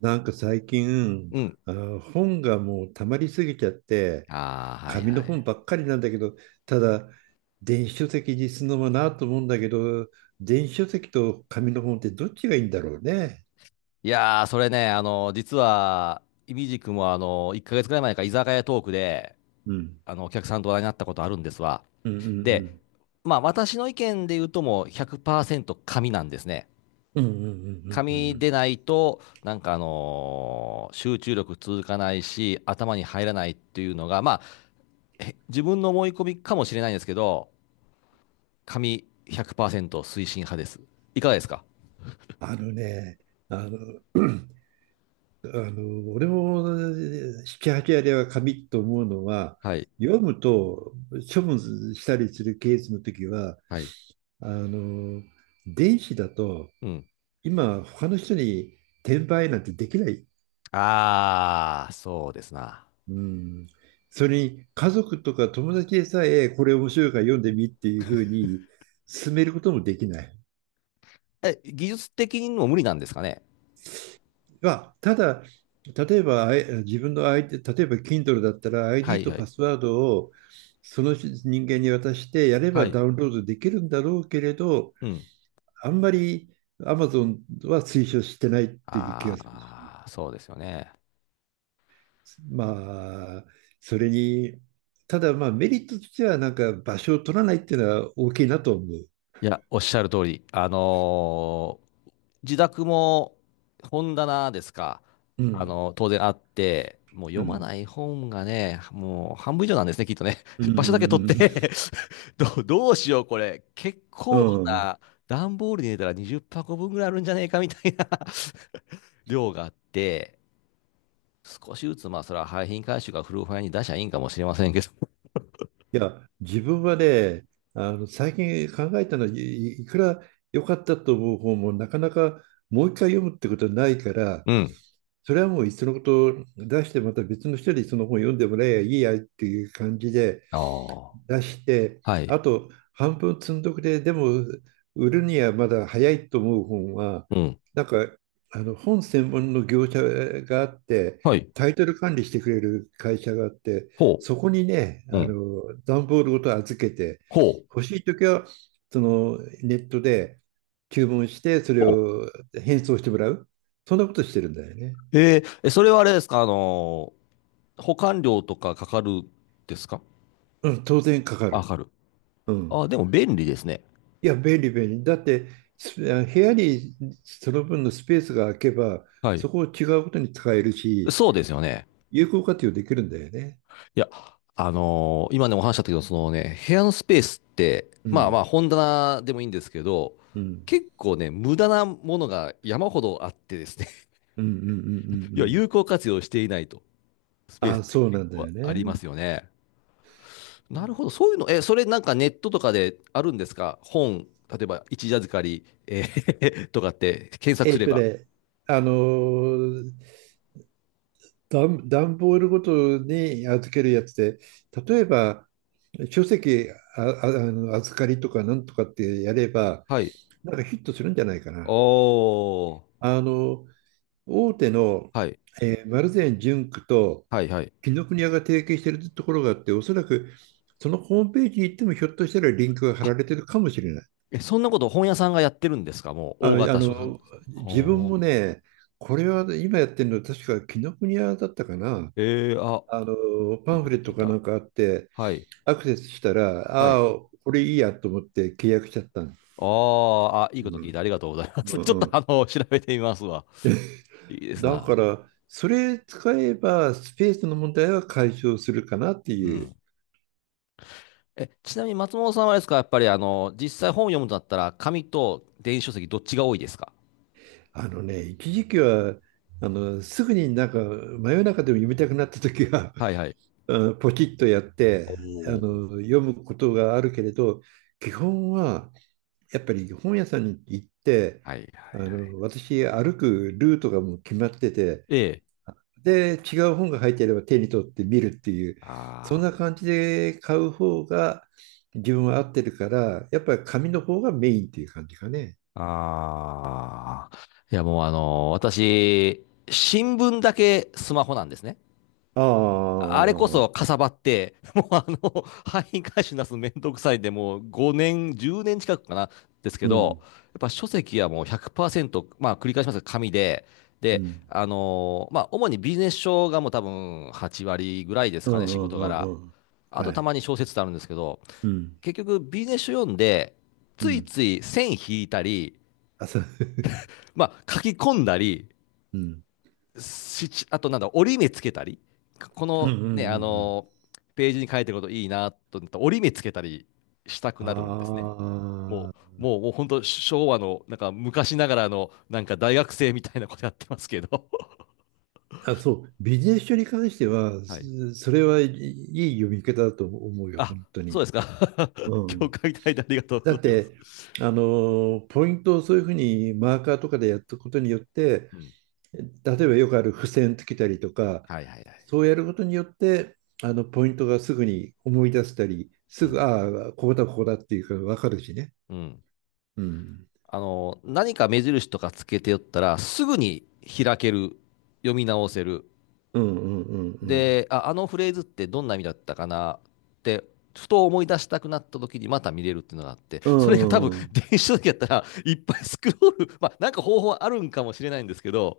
なんか最近、うん。本がもう溜まりすぎちゃって、ああ、はい紙はの本い。ばっかりなんだけど、ただ、電子書籍にするのもなと思うんだけど、電子書籍と紙の本ってどっちがいいんだろうね。いやー、それね、実は、いみじくも、1ヶ月くらい前か、居酒屋トークで、うん。お客さんと話題になったことあるんですわ。うんうんうで、ん。まあ、私の意見で言うともう100%紙なんですね。うんうんうんうんうんう紙ん。でないと、なんか集中力続かないし、頭に入らないっていうのが、まあ、自分の思い込みかもしれないんですけど、紙100%推進派です。いかがですか？あのね、あの、あの俺も7、8割は紙と思うのは、はい。読むと処分したりするケースの時は、はい。あの、電子だと、うん。今、他の人に転売なんてできない。ああ、そうですな。うん。それに、家族とか友達でさえ、これ面白いから読んでみっていうふうに勧めることもできない。え、技術的にも無理なんですかね。まあ、ただ、例えば、自分の ID、例えば Kindle だったら は ID いとはパい。スワードをその人間に渡してやれはばダい。ウンロードできるんだろうけれど、うん。あんまり Amazon は推奨してないっていう気がするし。ああ、そうですよね。まあ、それに、ただまあメリットとしてはなんか場所を取らないっていうのは大きいなと思う。いや、おっしゃる通り。自宅も本棚ですか。うん。当然あって、もうう読まん。ない本がね、もう半分以上なんですね、きっとね。う 場所だけ取っん。て。 どうしよう、これ。結う構ん。な、段ボールに入れたら20箱分ぐらいあるんじゃねえかみたいな 量があって、少しずつ、まあ、それは廃品回収がフルファイに出しゃいいんかもしれませんけど。いや、自分はね、あの最近考えたのはいくら良かったと思う本もなかなかもう一回読むってことはないから、うん。それはもういっそのこと出してまた別の人にその本読んでもらえばいいやっていう感じで、ああ。出して、はい。あと半分積んどくれ、でも売るにはまだ早いと思う本は、うん。なんかあの本専門の業者があって、はい。タイトル管理してくれる会社があって、ほそこにね、う。あうん。の段ボールごと預けて、ほう。欲しいときはそのネットで注文して、それほを返送してもらう。そんなことしてるんだよね。う。えーえ、それはあれですか？保管料とかかかるですか？うん、当然かかあ、かる。かる。うん。あ、でも便利ですね。いや、便利便利。だって、す部屋にその分のスペースが空けば、はい。そこを違うことに使えるし、そうですよね。有効活用できるんだよね。いや、今ね、お話ししたけど、そのね、部屋のスペースって、うまあまん、あ、本棚でもいいんですけど、うん、結構ね、無駄なものが山ほどあってですね、うん、うん、うん、う んういや、ん。有効活用していないと。スペースっあ、てそう結なんだ構よありまね。すよね。なるほど、そういうの、え、それなんかネットとかであるんですか？本、例えば一時預かり、とかって検索すれば。ね、あのー、段ボールごとに預けるやつで、例えば、書籍あの預かりとかなんとかってやれば、はい。なんかヒットするんじゃないかな。おー。あの、大手の、はい。丸善純駆とはい、はい。紀ノ国屋が提携しているところがあって、おそらくそのホームページに行ってもひょっとしたらリンクが貼あ、られてるかもしれない。え、そんなこと本屋さんがやってるんですか？もあ、う大あ型書店。の自分はもあね、これは今やってるの確か紀ノ国屋だったかな。あ、あのいパいンフこレとッ聞トいかなた。んかあってはい。アクセスしたら、はあい。あ、これいいやと思って契約しちゃったの。あー、あ、いいことう聞いんた。ありがとうございます。うんちょっうとん、調べてみますわ。いいですだな。から、それ使えばスペースの問題は解消するかなってういう。ん。え、ちなみに松本さんはあれですか、やっぱり実際本を読むとなったら、紙と電子書籍どっちが多いですか？あのね、一時期はあのすぐになんか真夜中でも読みたくなった時は はいはい。あ、ポチッとやっておあおの読むことがあるけれど、基本はやっぱり本屋さんに行って、はいはあいはい。の私歩くルートがもう決まってて、ええ。で違う本が入っていれば手に取って見るっていう、そんなあ感じで買う方が自分は合ってるから、やっぱり紙の方がメインっていう感じかね。あ。ああ。いや、もう私、新聞だけスマホなんですね。ああれこあ、そかさばって、もう廃品回収なすめんどくさいんで、もう5年、10年近くかな、ですけうど、ん、やっぱ書籍はもう100%、まあ繰り返しますが紙で、うん。まあ主にビジネス書がもう多分8割ぐらいですうんかね、う仕事んう柄。んうん。あとはたい。まに小説ってあるんですけど、うん。結局ビジネス書読んで、うついん。つい線引いたり、あ、そう。まあ書き込んだり、うん。しちあとなんだ、折り目つけたり、こうんうのんうんうね、あん。のページに書いてることいいなと思ったら折り目つけたりしたくなるんですね。もあう、もう、もう本当昭和の、なんか昔ながらの、なんか大学生みたいなことやってますけど。ーあ、そう、ビジネス書に関しては、はい。それはいい読み方だと思うよ、あ、本当そうに。ですか。う ん。う共ん、感いていただいてありがとうだごっざいます。て、あの、ポイントをそういうふうにマーカーとかでやったことによって、うん。例えばよくある付箋つけたりとか、はいはいはい。そうやることによって、あの、ポイントがすぐに思い出せたり、うすぐ、ん。ああ、ここだ、ここだっていうか分かるしね。うん。うん。何か目印とかつけておったら、すぐに開ける、読み直せる、うんうんうんうん。で、あ、あのフレーズってどんな意味だったかなって、ふと思い出したくなった時にまた見れるっていうのがあって、うそれが多ん分 う ん。電子書籍やったらいっぱいスクロール、まあなんか方法あるんかもしれないんですけど、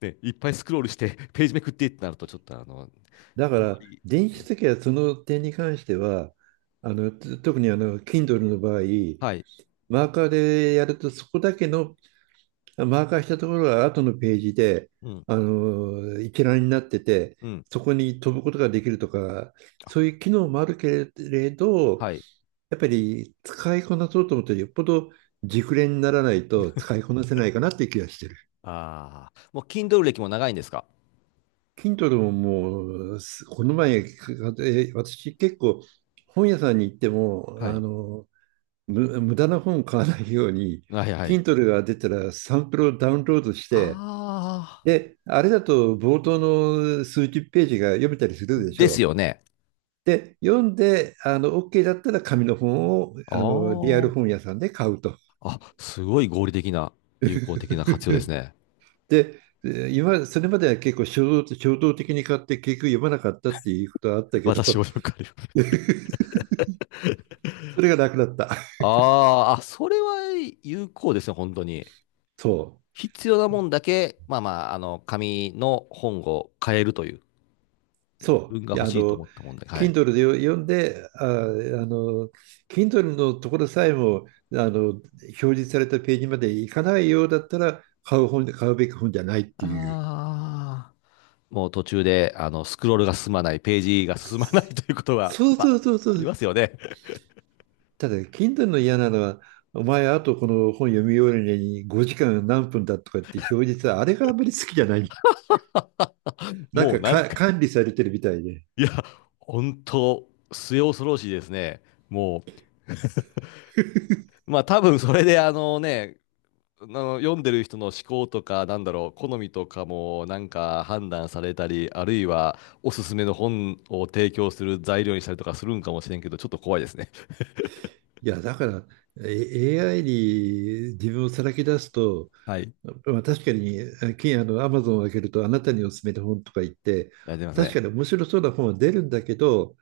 ね、いっぱいスクロールしてページめくってってなるとちょっとだかあんまら、り、電子書ね、籍はその点に関しては、あの、特にあの、Kindle の場合、はい、マーカーでやると、そこだけの、マーカーしたところが後のページで、うん、あの、一覧になってて、うん、そこに飛ぶことができるとか、あ、そういう機能もあるけれど、はい、やっぱり使いこなそうと思ったら、よっぽど熟練にならないと使いこなせないかなっていう気がして、 ああ、もう Kindle 歴も長いんですか？ Kindle ももう、この前、私結構本屋さんに行っても、はあい。の、無駄な本を買わないように、はいはい。Kindle が出たらサンプルをダウンロードして、ああ、で、あれだと冒頭の数十ページが読めたりするでしでょすう。よね。で、読んで、あの、OK だったら紙の本を、あの、リアあルあ、本屋さんで買うと。あ、すごい合理的な、有効的な活用です ね。で、今、それまでは結構衝動的に買って結局読まなかったっていうことはあったけど、私もよくある。それが楽だった。あーあ、それは有効ですね、本当に。そう。必要なもんだけ、まあまあ、紙の本を変えるという、自そう。分がい欲や、あしいとの、思ったもんで、はい。Kindle で読んで、あ、あの、Kindle のところさえも、あの、表示されたページまで行かないようだったら、買うべき本じゃないっていう。ああ、もう途中で、スクロールが進まない、ページが進まない ということが、そうまあ、そうそうそありう。ますよね。ただ、Kindle の嫌なのは、お前、あとこの本読み終わるのに5時間何分だとかって表示さ、あれがあんまり好きじゃない。なんもうかなんかか、管理されてるみたいで。いや、本当末恐ろしいですね。も う、まあ多分それで、あのね、あの読んでる人の思考とか、なんだろう、好みとかもなんか判断されたり、あるいはおすすめの本を提供する材料にしたりとかするんかもしれんけど、ちょっと怖いですね。いや、だから、AI に自分をさらけ出すと、はい。まあ、確かに、あの、アマゾンを開けると、あなたにおすすめの本とか言って、やってます確ね。かに面白そうな本は出るんだけど、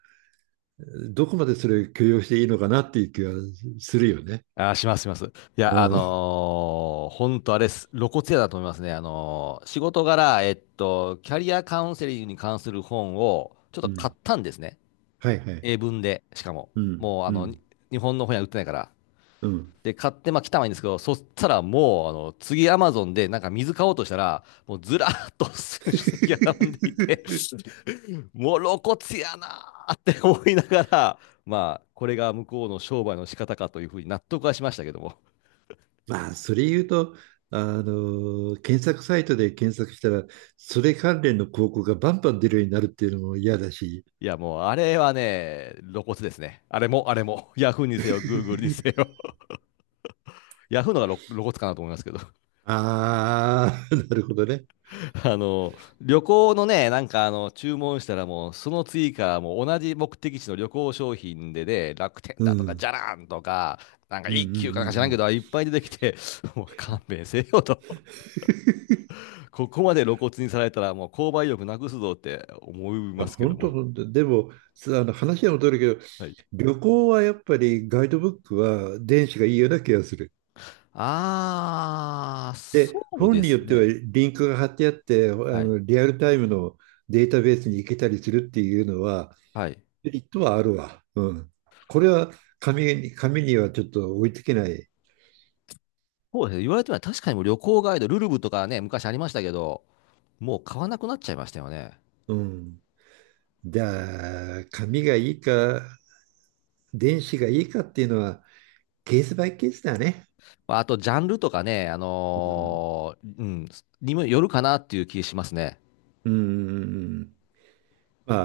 どこまでそれを許容していいのかなっていう気はするよね。あー、します、します。いや、うん。本当あれっす、露骨やだと思いますね。仕事柄、キャリアカウンセリングに関する本をちょっとう買ん。ったんですね。はいはい。英文で、しかも。うん。もう、うん。日本の本屋売ってないから。うん。で、買って、まあ、来たはいいんですけど、そしたらもう、次、アマゾンで、なんか水買おうとしたら、もうずらーっと 書籍が並んでいて、もう露骨やなーって思いながら、まあ、これが向こうの商売の仕方かというふうに納得はしましたけども。まあ、それ言うと、あの、検索サイトで検索したら、それ関連の広告がバンバン出るようになるっていうのも嫌だし。いや、もう、あれはね、露骨ですね。あれも、あれも。ヤフーにせよ、グーグルにせ よ。ヤフーのが露骨かなと思いますけど。ああ、なるほどね。旅行のね、なんか注文したらもう、その追加、もう同じ目的地の旅行商品でね、楽天うだとか、じん。ゃらんとか、なんかうんうん一う休かなんか知んらうんん。けど、いいっぱい出てきて、もう勘弁せよと。ここまで露骨にされたら、もう購買意欲なくすぞって思いまや、すけど本当も。本当。でも、あの話は戻るけど、はい。旅行はやっぱりガイドブックは電子がいいような気がする。あー、で、そう本でによっすてはね。リンクが貼ってあって、あはい。のリアルタイムのデータベースに行けたりするっていうのは、はい。メリットはあるわ。うん。これは紙にはちょっと追いつけない。そうですね。言われてみれば確かにもう旅行ガイド、ルルブとかね、昔ありましたけど、もう買わなくなっちゃいましたよね。うん。じゃあ、紙がいいか、電子がいいかっていうのは、ケースバイケースだね。まあと、ジャンルとかね、うん。うん、にもよるかなっていう気しますね。うんうんうん。ま